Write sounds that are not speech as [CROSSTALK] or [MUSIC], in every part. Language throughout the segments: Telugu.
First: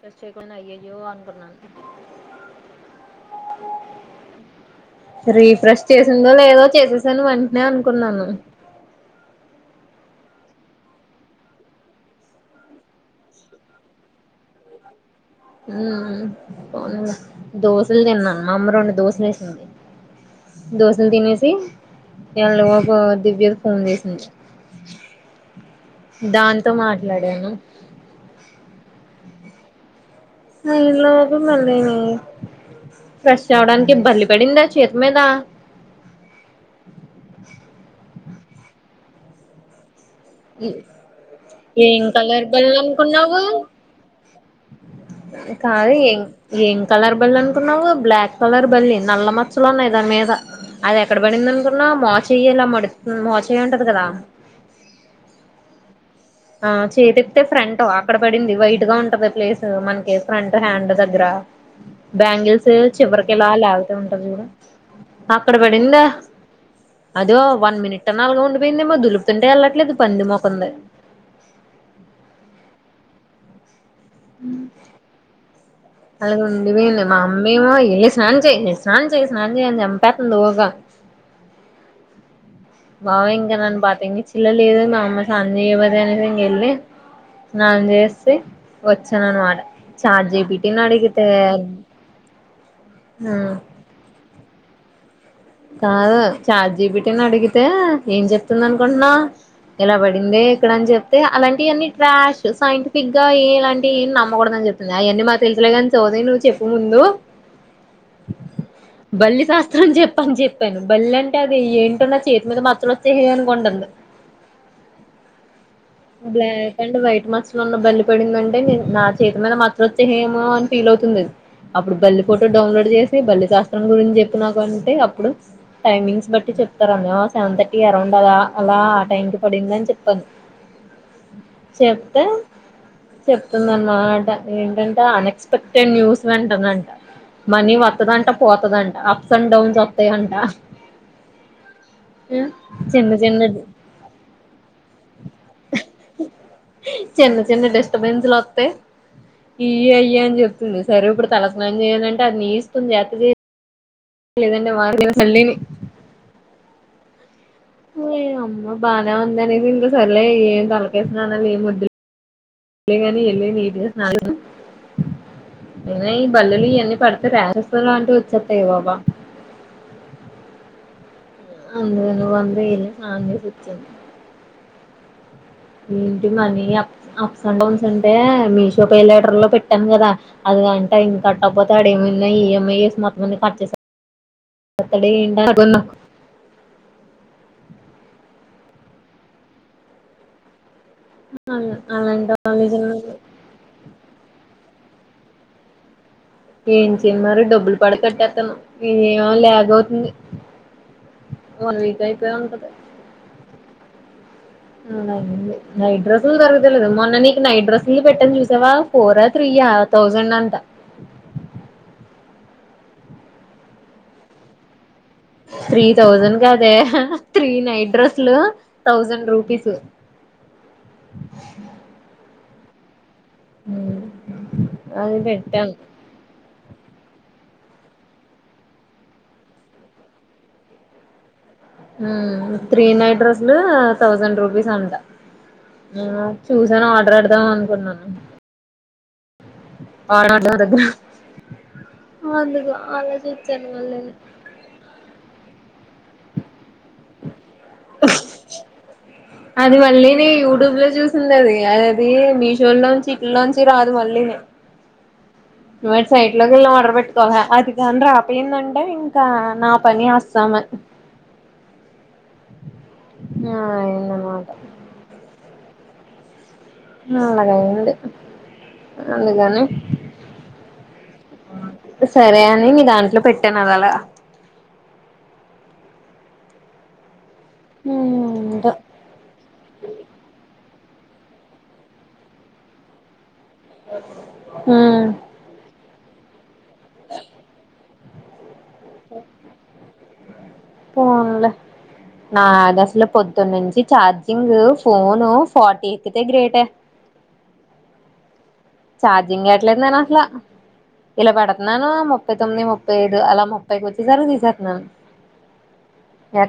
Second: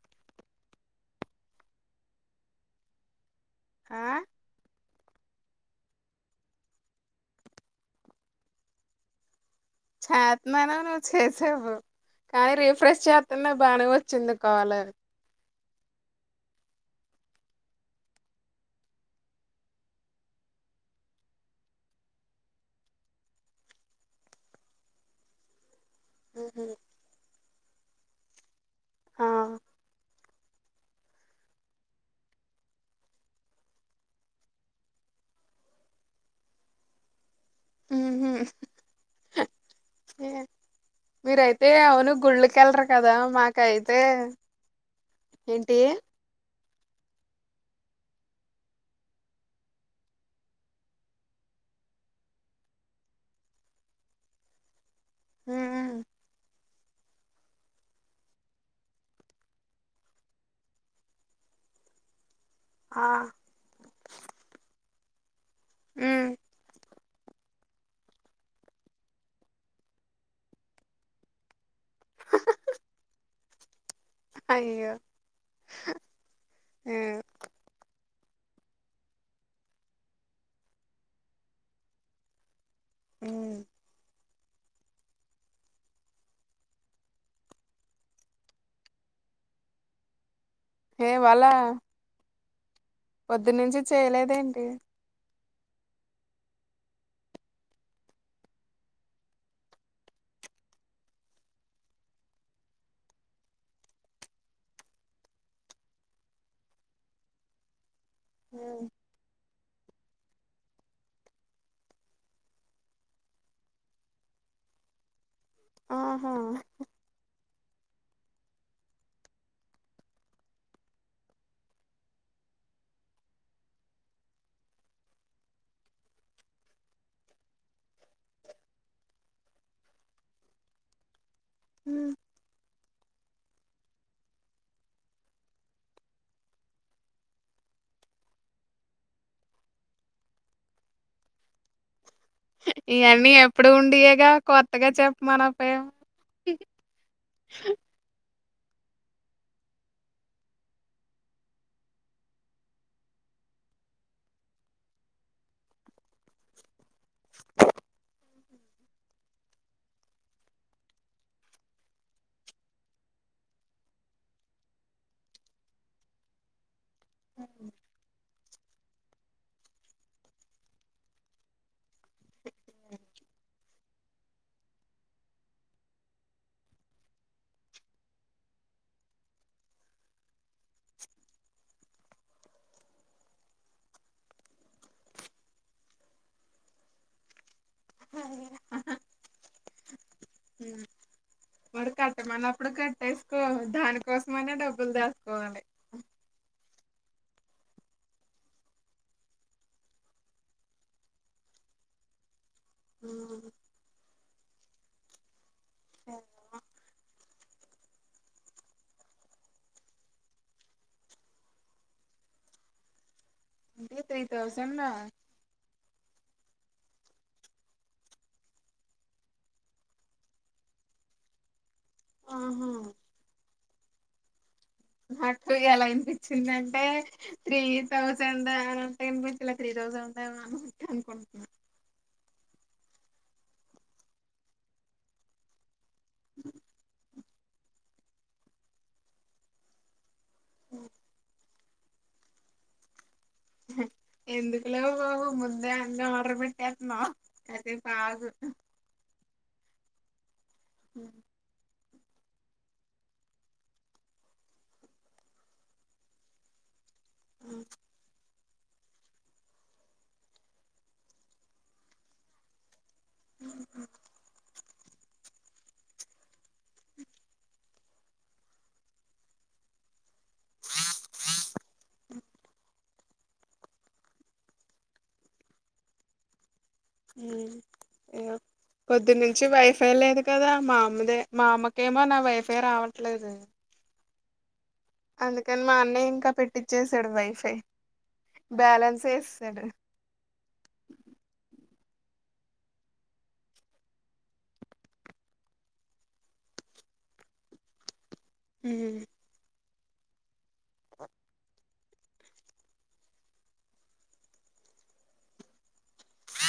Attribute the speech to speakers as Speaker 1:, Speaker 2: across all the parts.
Speaker 1: ఫోర్ చేయకున్నా అయ్యయ్యో అనుకున్నాను
Speaker 2: ఆ
Speaker 1: రీఫ్రెష్ చేసిందో లేదో చేసేసాను వెంటనే అనుకున్నాను
Speaker 2: చేత్తనాను నువ్వు చేసావు కానీ రీఫ్రెష్ చేతున్నా బానే వచ్చింది కాల్
Speaker 1: ఊ ఊ దోశలు తిన్నాను మా అమ్మ రెండు దోశలేసింది దోశలు తినేసి [INAUDIBLE] దివ్య ఫోన్ చేసింది దాంతో మాట్లాడాను
Speaker 2: ఆ
Speaker 1: ఈలోపు మళ్ళీని ఫ్రెష్ అవ్వడానికి బల్లి పడిందా చేతి మీద
Speaker 2: ఊహూ మీరైతే
Speaker 1: ఏం
Speaker 2: అవును
Speaker 1: కలర్ బల్లి
Speaker 2: గుళ్ళుకెళ్లరు కదా
Speaker 1: అనుకున్నావు
Speaker 2: మాకైతే ఏంటి
Speaker 1: కాదు ఏం ఏం కలర్ బల్లి అనుకున్నావు బ్లాక్ కలర్ బల్లి నల్ల మచ్చలు ఉన్నాయి దాని మీద అది ఎక్కడ పడింది అనుకున్నావు మోచెయ్యి ఇలా మడు ఊ మోచెయ్యుంటది కదా
Speaker 2: ఊ ఊ
Speaker 1: ఆ చేతిప్తే ఫ్రంట్ అక్కడ పడింది వైట్ గా ఉంటది ప్లేస్ మనకి ఫ్రంట్ హ్యాండ్ దగ్గర బ్యాంగిల్ స్
Speaker 2: ఆ
Speaker 1: చివరికిలా లాగుతూ ఉంటాం చూడు అక్కడ పడిందా
Speaker 2: ఉమ్
Speaker 1: అదో వన్ మినిట్ అన్నా అలాగ ఉండిపోయిందేమో దులుపుతుంటే వెళ్ళట్లేదు పంది మొఖం ది
Speaker 2: అయ్యో
Speaker 1: అలాగ ఉండిపోయింది మా
Speaker 2: ఉమ్,
Speaker 1: అమ్మేమో ఏస్ స్నానం చెయ్యి స్నానం చెయ్యి అని చంపేత్తుంది ఊగా బావ ఇంగా
Speaker 2: ఉమ్.
Speaker 1: నన్ను! ! ! ! ! ! ! ! ! ! ఇల్లా లేదు మా అమ్మ స్నానం చేయ్యపొతే అనేది ఇంకెళ్ళి స్నానం చేస్తే వచ్చాను అనమాట ఛాట్ జీ పీ టి
Speaker 2: ఏ
Speaker 1: నడిగితే
Speaker 2: ఇవాళ పొద్దునుంచి చేయలేదేంటి
Speaker 1: కాదు చాట్జీపీటీని అడిగితే ఏం చెప్తుంది అనుకుంటున్నావ్ ఇలా పడింది ఇక్కడ అని చెప్తే అలాంటియన్నీ ట్రాష్ సైంటిఫిక్ గా ఏ ఇలాంటివి ఏం నమ్మకూడదు అని చెపింది అయన్నీ మాకు తెలిసలేగాని సోది నువ్వు చెప్పు ముందు
Speaker 2: ఉమ్,
Speaker 1: బల్లి సాస్ థాంజేప్ ప్పని జెప్పాను బల్లి అంటే అది ఏంటో నా చేతి మీద మచ్చలు వచ్చేసెయ్ అనుకుంటంది
Speaker 2: ఆహా
Speaker 1: బ్లాక్ అండ్ వైట్ మచ మొన్న బల్లి పడిందంటేే నా చేత మీద మాచ్చలొచ్చేసాయ్ ఏమో అని ఫీల్ అవుతుంది అప్పుడు బల్లి ఫోటో డౌన్లోడ్ చేసి బల్లి శాస్త్రం గురించి చెప్పి నాక అంటే అప్పుడు టైమింగ్స్ బట్టి చెప్తారనా సెవెన్ థర్టీ అరౌండ్ అలా అలా ఆ టైం కి పడింది అని చెప్పాను
Speaker 2: ఉమ్.
Speaker 1: చెప్తె చెప్తుందన్నమాట ఏంటంటే అన్ఎక్స్పెక్టెడ్ న్యూస్ వింటనంట మనీ వతదంట పోతదంట అప్స్ అండ్ డౌన్స్ వతయంట
Speaker 2: ఇయన్నీ ఎప్పుడు ఉండియెగా కొత్తగా చెప్ప మనా
Speaker 1: చిన్న చిన్న డిస్టబెన్ లు వత్తయ్ ఇయి అయి అని చెప్తుంది సరే ఇప్పుడు తలస్నాం చేయాలంటే అది నీ ఇష్టం చేత చేయ్ లేదంటే [UNINTELLIGIBLE] అమ్మ బానే ఉంది అనేది ఇంకా సర్లే ఏం తలకాయస్నానాల్లు ఏం వదులె సర్లే గానీ యెళ్ళి నీట్గా స్నానం ఈ బల్లులు ఇయన్నీ పడితే రాషస్ అలాంటివి వచె హె బబా అందె నువ్వు అంది అలానే చెప్తుంది ఏంటి money up ups and downs అంటే మీషో పేలైటర్ లో పెట్టాను కదా అది అంటే ఇంక కట్టక పోతే ఏమున్నయ్ ఈఎంఐ చూసి మొత్తం అని కట్చేసాతాడా ఎంటి అనుకున్నాం
Speaker 2: హ్మ్
Speaker 1: అలా
Speaker 2: మరి
Speaker 1: అలాంటి వాళ్ళు
Speaker 2: కట్టమన్నప్పుడు
Speaker 1: నిజంగా
Speaker 2: కట్టేసుకో దానికోసమ అయన డబ్బు బ్బులు దాసుకోవాలి
Speaker 1: ఏం చేయను మరి డబ్బులు పాడి కట్టేతాను ఇయి ఏమో ల్యాగవుతుంది వన్ వీక్ అయిపోయి ఉంటది
Speaker 2: హ్మ్
Speaker 1: అవును అండి నైట్ డ్రస్సులు దొరుగుతలేదు మొన్నా నీ ఈ నైట్ డ్రస్సులుది పెట్టాను చూసావా ఫోరా త్రీయా థౌజండ్ అంట
Speaker 2: ఎంటీ త్రీ తౌసండ్ ఆ
Speaker 1: త్రీ థౌజండ్ కాదే త్రీ నైట్ డ్రెస్లు థౌజండ్ రూపీసు హ్మ్
Speaker 2: నాకు ఎలా వినిపించిందంటే త్రీ థౌజండ్ అన్నటే ఇనిపిచలా త్రీ థౌజండ్ ఉందెమో అని అన్నటు అనుకుంటున్నా
Speaker 1: హ్మ్ త్రీ నైట్ డ్రెస్లు థౌజండ్ రూపీస్ అంట చూసాను ఆర్డర్ పెడ దాం అనుకున్నాను ఆడ [UNINTELLIGIBLE] ధెగ్గారా అందుగా అలా చూచ్చాను మళ్ళీ
Speaker 2: ఎందుకులే బాబు ముందే ఆర్డర్ పెట్ న్నా ద అది బగు
Speaker 1: అది వళ్ళనే దుబ్లో చూసింది ఆది అది మిషోలోంచి ఇట్లోంచి రాదు మళ్ళీ సైట్ లోకి వెళ్ళా ఆర్డర్ పెట్ ఆ అది కంద్ర యెందంటే ఇంకా నా పని అస్సామీ ఆ ఎన్నమాట అలాగయింది అందుకని సరే అని మీ దానికి అ పెట్టన అదలా ఏంటో
Speaker 2: పొద్దు నుంచి వైఫై లేదు కదా మా అమ్మదే మా అమ్మకేమో నా వైఫై రావట్లేదు
Speaker 1: ఎ
Speaker 2: అందుకని మా అన్నయ్య ఇంకా పెట్టి చేసడ వైఫై బ్యాలెన్స్ వేస్తాడు
Speaker 1: పోన్లే నా దసలు పొద్దున్నంచి చఛార్జింగ్ ఫోను ఫార్టీ ఎయిత్తే గ్రేట
Speaker 2: ఉమ్
Speaker 1: చార్జింగ్ [UNINTELLIGIBLE] ఇలా పడ నాను ముప్పై తొమ్మిది ముప్పై ఐదు అలా ముప్పైకి వచ్చి తర్వాత తీసారున్నాను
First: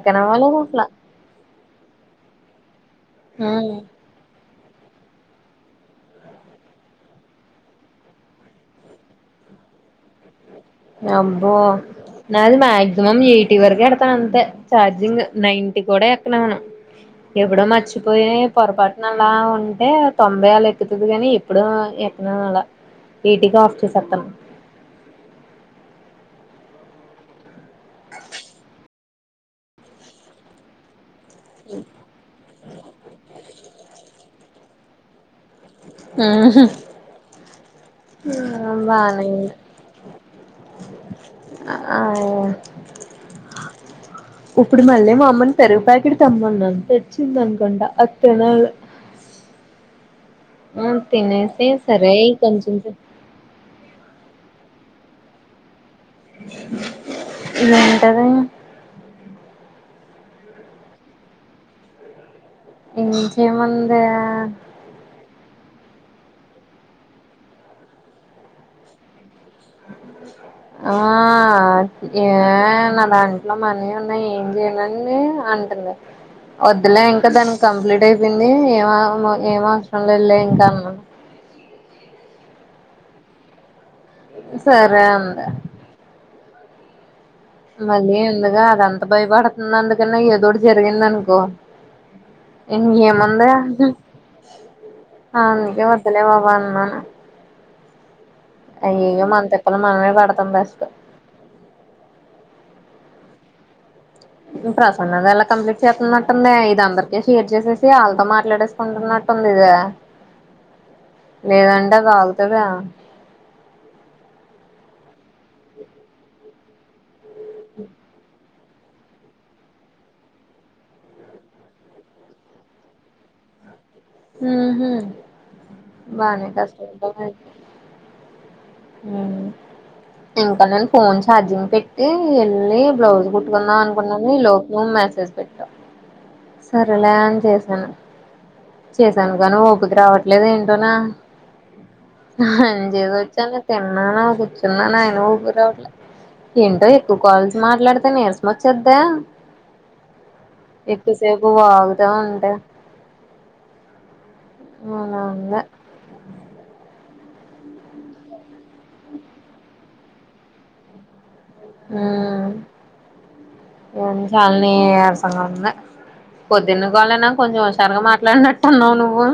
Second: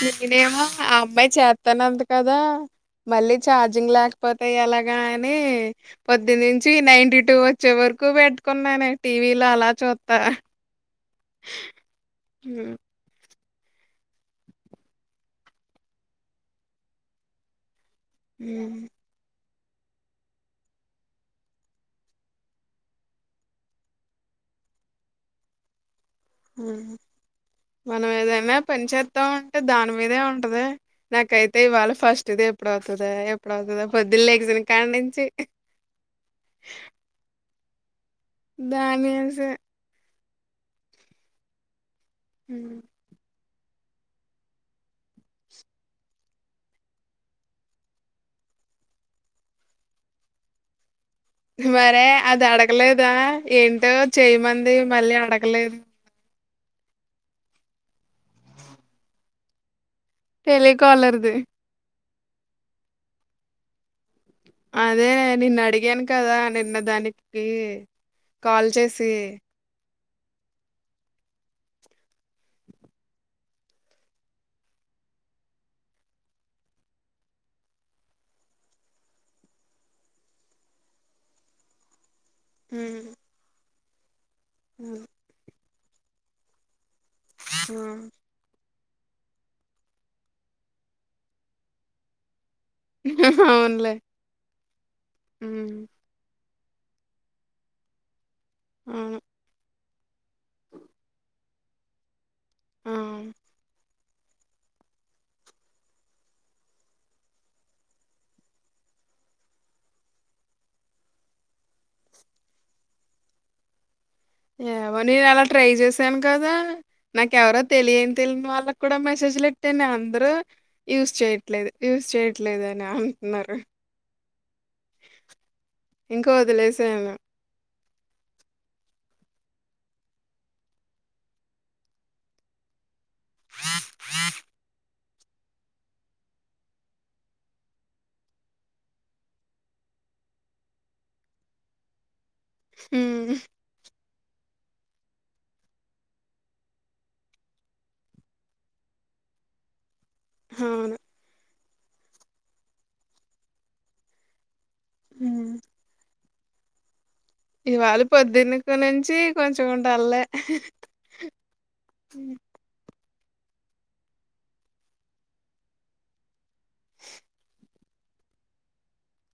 Speaker 2: నే నేమో ఆ అమ్మాయి చేస్తాన అండీ కదా మళ్ళీ
Speaker 1: ఉమ్
Speaker 2: ఛార్జింగ్ లేకపోతే యి అలాగాని పొద్ది నుంచి నైన్టీ టూ వచ్చే వరకు పెట్టుకున్నాను టీవీలో అలా చూతా
Speaker 1: అబ్బో నది మాక్సిమం ఎక టీ వరకు ఎడతాను అంతే చార్జింగ్ నైన్టీ కూడా ఎక్కన ఎవాన్ను ఎప్పుడో మర్చిపో ఇ
Speaker 2: హ్మ్
Speaker 1: పోరాపాటునలా ఉ టే తొంభై అలా ఎత్తుతుది కానీ ఇప్పుడు ఎక్కను అలా ఎయిటీకే ఆఫ్ చేసేత్తాను
Speaker 2: ఊ మనం ఏదైనా పని చేత్తా ఉంటే దాని మీదే ఉంటది నాకైతే ఇవాళ ఫస్ట్ దే ఎప్పుడువుతాదా ఎప్పుడువుతదా పొద్దున లెగిసిన కాడి నుంచి
Speaker 1: ఆ హూ ఊ బానే
Speaker 2: దానిసే
Speaker 1: ఔ ఇప్పుడు మళ్ళీ మా అమ్మని పెరుగు పాకిడ్ తెమ్మన్నాను తెచ్చింది అనుకోంటా అది తినాలె ఊ
Speaker 2: మరే అది అడగలేదా ఏం టో చెయ్యమంది మళ్ళీ అడగలేదు
Speaker 1: వంటది
Speaker 2: టెలీకాలర్ ది
Speaker 1: ఎం చెయ్ మందా
Speaker 2: అదే నిన్న అడిగాను కదా నిన్న దానికి కాల్ చేసి
Speaker 1: ఆ ఏ నా దాంట్లో మనీ ఉన్నాయి ఏం చేయనండి అంటంది వద్దులే ఇంకా దానికి కంప్లీట్ అయిపోయింది ఏమ ఏం అవసరం లేదు లే ఇంకా అన్నాను
Speaker 2: హ్మ్
Speaker 1: సరే అంది
Speaker 2: ఆ.
Speaker 1: మళ్ళీ ఎందుగా అదం భయపడుతుంది అందుకన్నా ఏదోకటి జరిగిందనుకో ఇంకేముంది
Speaker 2: అవునులే ఉమ్
Speaker 1: అందుకే వద్దులే బాబా అన్న అవును
Speaker 2: అవును
Speaker 1: అయ్యోయో మన త తిప్పలు మనమే పడతం బెస్ట్
Speaker 2: ఆ
Speaker 1: ప్రసన్నది ఎలా కంప్లీట్ చేత్తన్నట్టుందే ఇది అందరికీ షేర్ చేసేసి వాళ్ళతో మాట్లాడేసుకుంటున్నట్టుంది ఇది లేదంటే అది ఆగుతదా
Speaker 2: ఏమోనే అలా ట్రై చేసాను కదా నాకెవరో తెలియని తెలియని వాళ్ళకి కూడా మెసేజ్లు ఎట్టే నే అందరూ యూస్ చేయట్లేదు యూజ్ చేయట్లేదు అని అంటన్నారు
Speaker 1: ఊహూ
Speaker 2: ఇంకా
Speaker 1: బానే
Speaker 2: వదిలేసాను
Speaker 1: కష్టపడ్డావే ఇంకా నేను ఫోన్ ఛార్జింగ్ పెట్టి వెళ్ళి బ్లౌజ్ కుట్టుకుందాం అనుకున్నాను ఈ లోపు మెసేజ్ పెట్టావు సరేలే అని చేశాను చేసాను కానీ ఓపిక రావట్లేదు ఏంటోనే నేను
Speaker 2: ఉమ్
Speaker 1: చేసొచ్చాను ఆ నే కూర్చున్నా అయినా ఓపిక రావట్లే ఏంటో ఎక్కువ కాల్స్ మాట్లాడితే నీరసం వచ్చేద్దే
Speaker 2: అవును
Speaker 1: ఎక్కువ సేపు వాగుతా ఉంటే అవు నా
Speaker 2: ఉమ్
Speaker 1: అన్న
Speaker 2: ఇవాళ పొద్దున్నక నుంచి కొంచం ఉంటళ్లే అ
Speaker 1: ఏ చాలని అసంగ ఉంద పద్న్న కావాలనా కొంచెం వష్టం తరగా మాట్లాడినట్టున్నావు్ నువ్వు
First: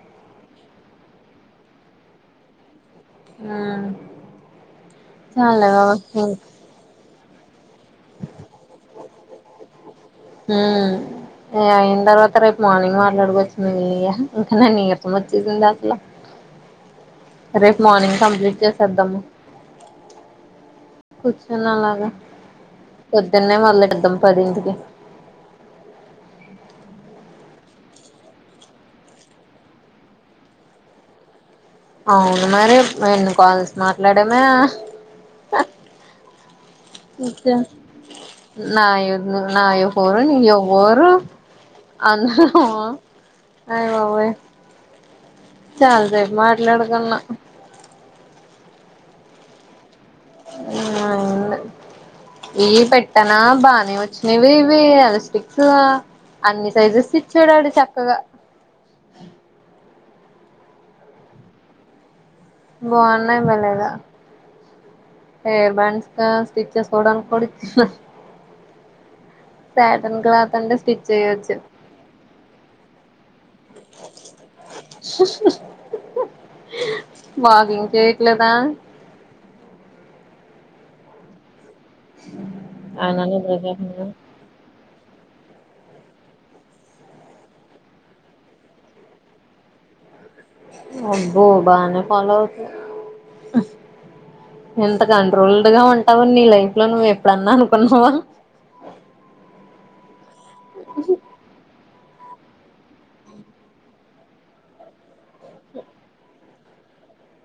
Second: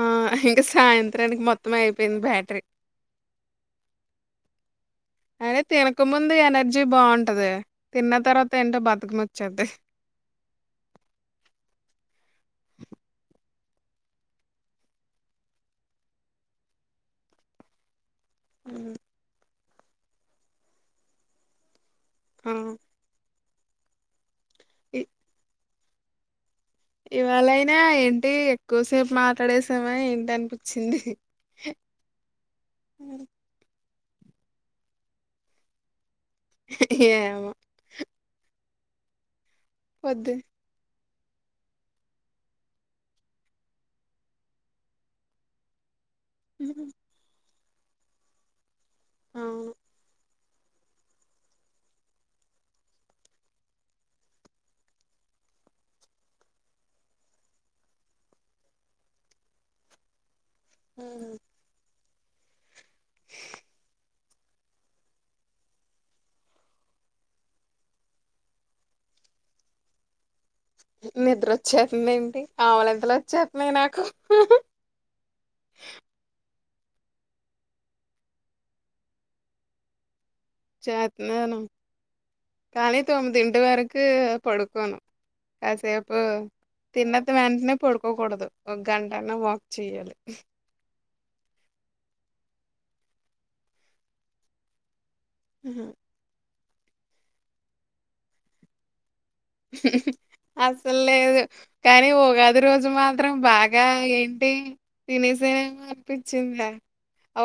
Speaker 2: ఆ ఇంకా సాయంత్రానికి మొత్తం అయిపోయింది బ్యాటరీ
Speaker 1: ఆ
Speaker 2: అే తినకముందు ఎనర్జీ బాగుంటది తిన్న తర్వాత ఏంటో బతుకమ చద్దే
Speaker 1: హ అయిన తర్వాత రేపు మార్నింగ్ మాట్లాడుక వచ్చింది వెయ్య ఇంకా న నీరసం వచ్చేసింది అసల రేపు మార్నింగ్ కంప్లీట్ చేసేద్దాము కుచ్చ నలాగా
Speaker 2: ఆ
Speaker 1: దున్నే మొదలెట్టెదం పదింటికి
Speaker 2: ఇ ఇవాళైనా ఏంటి ఎక్కువసేపు మాట్లాడేసామా ఏంటి అనిపించింది
Speaker 1: అవును మరి రెండు కాల్స్ మాట్లాడేమే ఇంక
Speaker 2: ఏమో
Speaker 1: నాయ నాయో ఫోరు
Speaker 2: పొద్దు
Speaker 1: నీయో ఫోర్ అందరం అయ్యబాబోయ్ చాల్ సెప్ మాట్లాడకున్నా
Speaker 2: అవును
Speaker 1: ఈ పెట్టన బానే వచ్చినవి ఇవి ఎలాస్టిక్సు అన్ని సైజెస్ ఇచ్చాడాడు చక్కగా
Speaker 2: హ
Speaker 1: బావున్నాయి బలేగా హయిర్ బ్యాండ్స్ స్టిచ్చెస్ కూడాడ కూడిచ్చటన్ సాటిన్ క్లాత్ అంటే స్టిచ్ చేయొచ్చు
Speaker 2: నిద్రొచ్చేత్తుంది ఏంటి అవలింతలు వచ్చేతూన్నాయి నాకు
Speaker 1: వాకింగ్ చెయ్యట్లేద
Speaker 2: చేత్నాను కానీ
Speaker 1: అయన నిద్ర
Speaker 2: తొమ్మిదింటి వరకు
Speaker 1: లేస్తున్నాడు
Speaker 2: పడుకోను కాసేపు తిన్నది వెంటనే పడుకోకూడదు ఒక గంటనే వాక్ చెయ్యాలి
Speaker 1: అబ్బో బానే ఫల్లోవవతు నిన్ కంట్రోల్డ్ గా ఉంటావున్నీ లైఫ్ ఇట్ల నువ్వు ఎప్పుడన్నా అనుకున్నావా
Speaker 2: అస్సల్లేదు కానీ ఉగాది రోజు మాత్రం బాగా ఏంటి తినేసేను అనిపించిందా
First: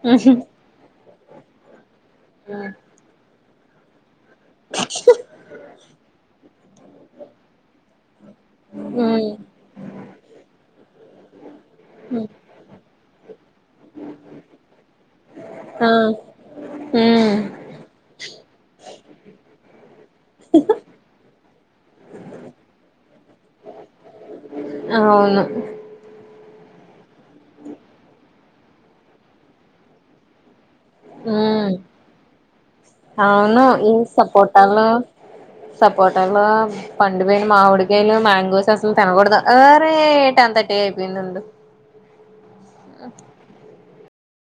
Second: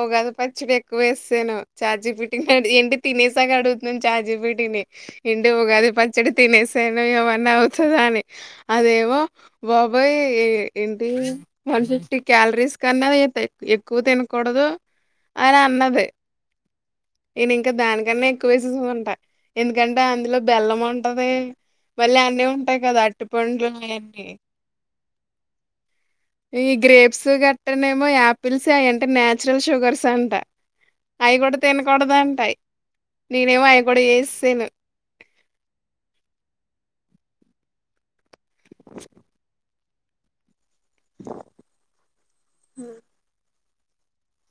Speaker 2: ఉగాది పచ్చడి వేస్సేను చాట్జీపిటినీ అడిగి ఏంటి తినేసి తెగ అడుగుతున్నాను చాట్జీపీటినీ ఇంటి ఉగాది పచ్చడి తినేసి తిన్నా ఏమన్నా అవుతదా అని అదేవో
Speaker 1: ఉమ్
Speaker 2: బాబోయి ఇం ఏంటి వన్ ఫిఫ్టీ క్యాలరీస్ కన్నా అది ఎక్కువ తినకూడదు అని
Speaker 1: ఆ
Speaker 2: అన్నది
Speaker 1: ఉమ్
Speaker 2: నేను ఇంకా దానికన్నా ఎక్కువే సూసుకుంటా ఎందుకంటే అందులో బెల్లం ఉంటది మళ్ళీ అన్నీ ఉంటాయి కదా అర్టి పండ్లు అవన్నీ
Speaker 1: అవును
Speaker 2: ఇయి గ్రేప్స్ గట్రనేమో యాపిల్స్ అయి అంటే న్యాచురల్ షుగర్స్ అంట
Speaker 1: ఊ
Speaker 2: అవి కూడా తినకూడదంట
Speaker 1: అవును
Speaker 2: నేనేమో అవి
Speaker 1: ఈ
Speaker 2: కూడా వేసేసాను
Speaker 1: సపోటాలు సపోటాలు పండు పోయిన మావిడికాయలు మాంగోస్ అసలు తినకూడుదు ఆరే టెన్ త టీ అయిపోయిందుండు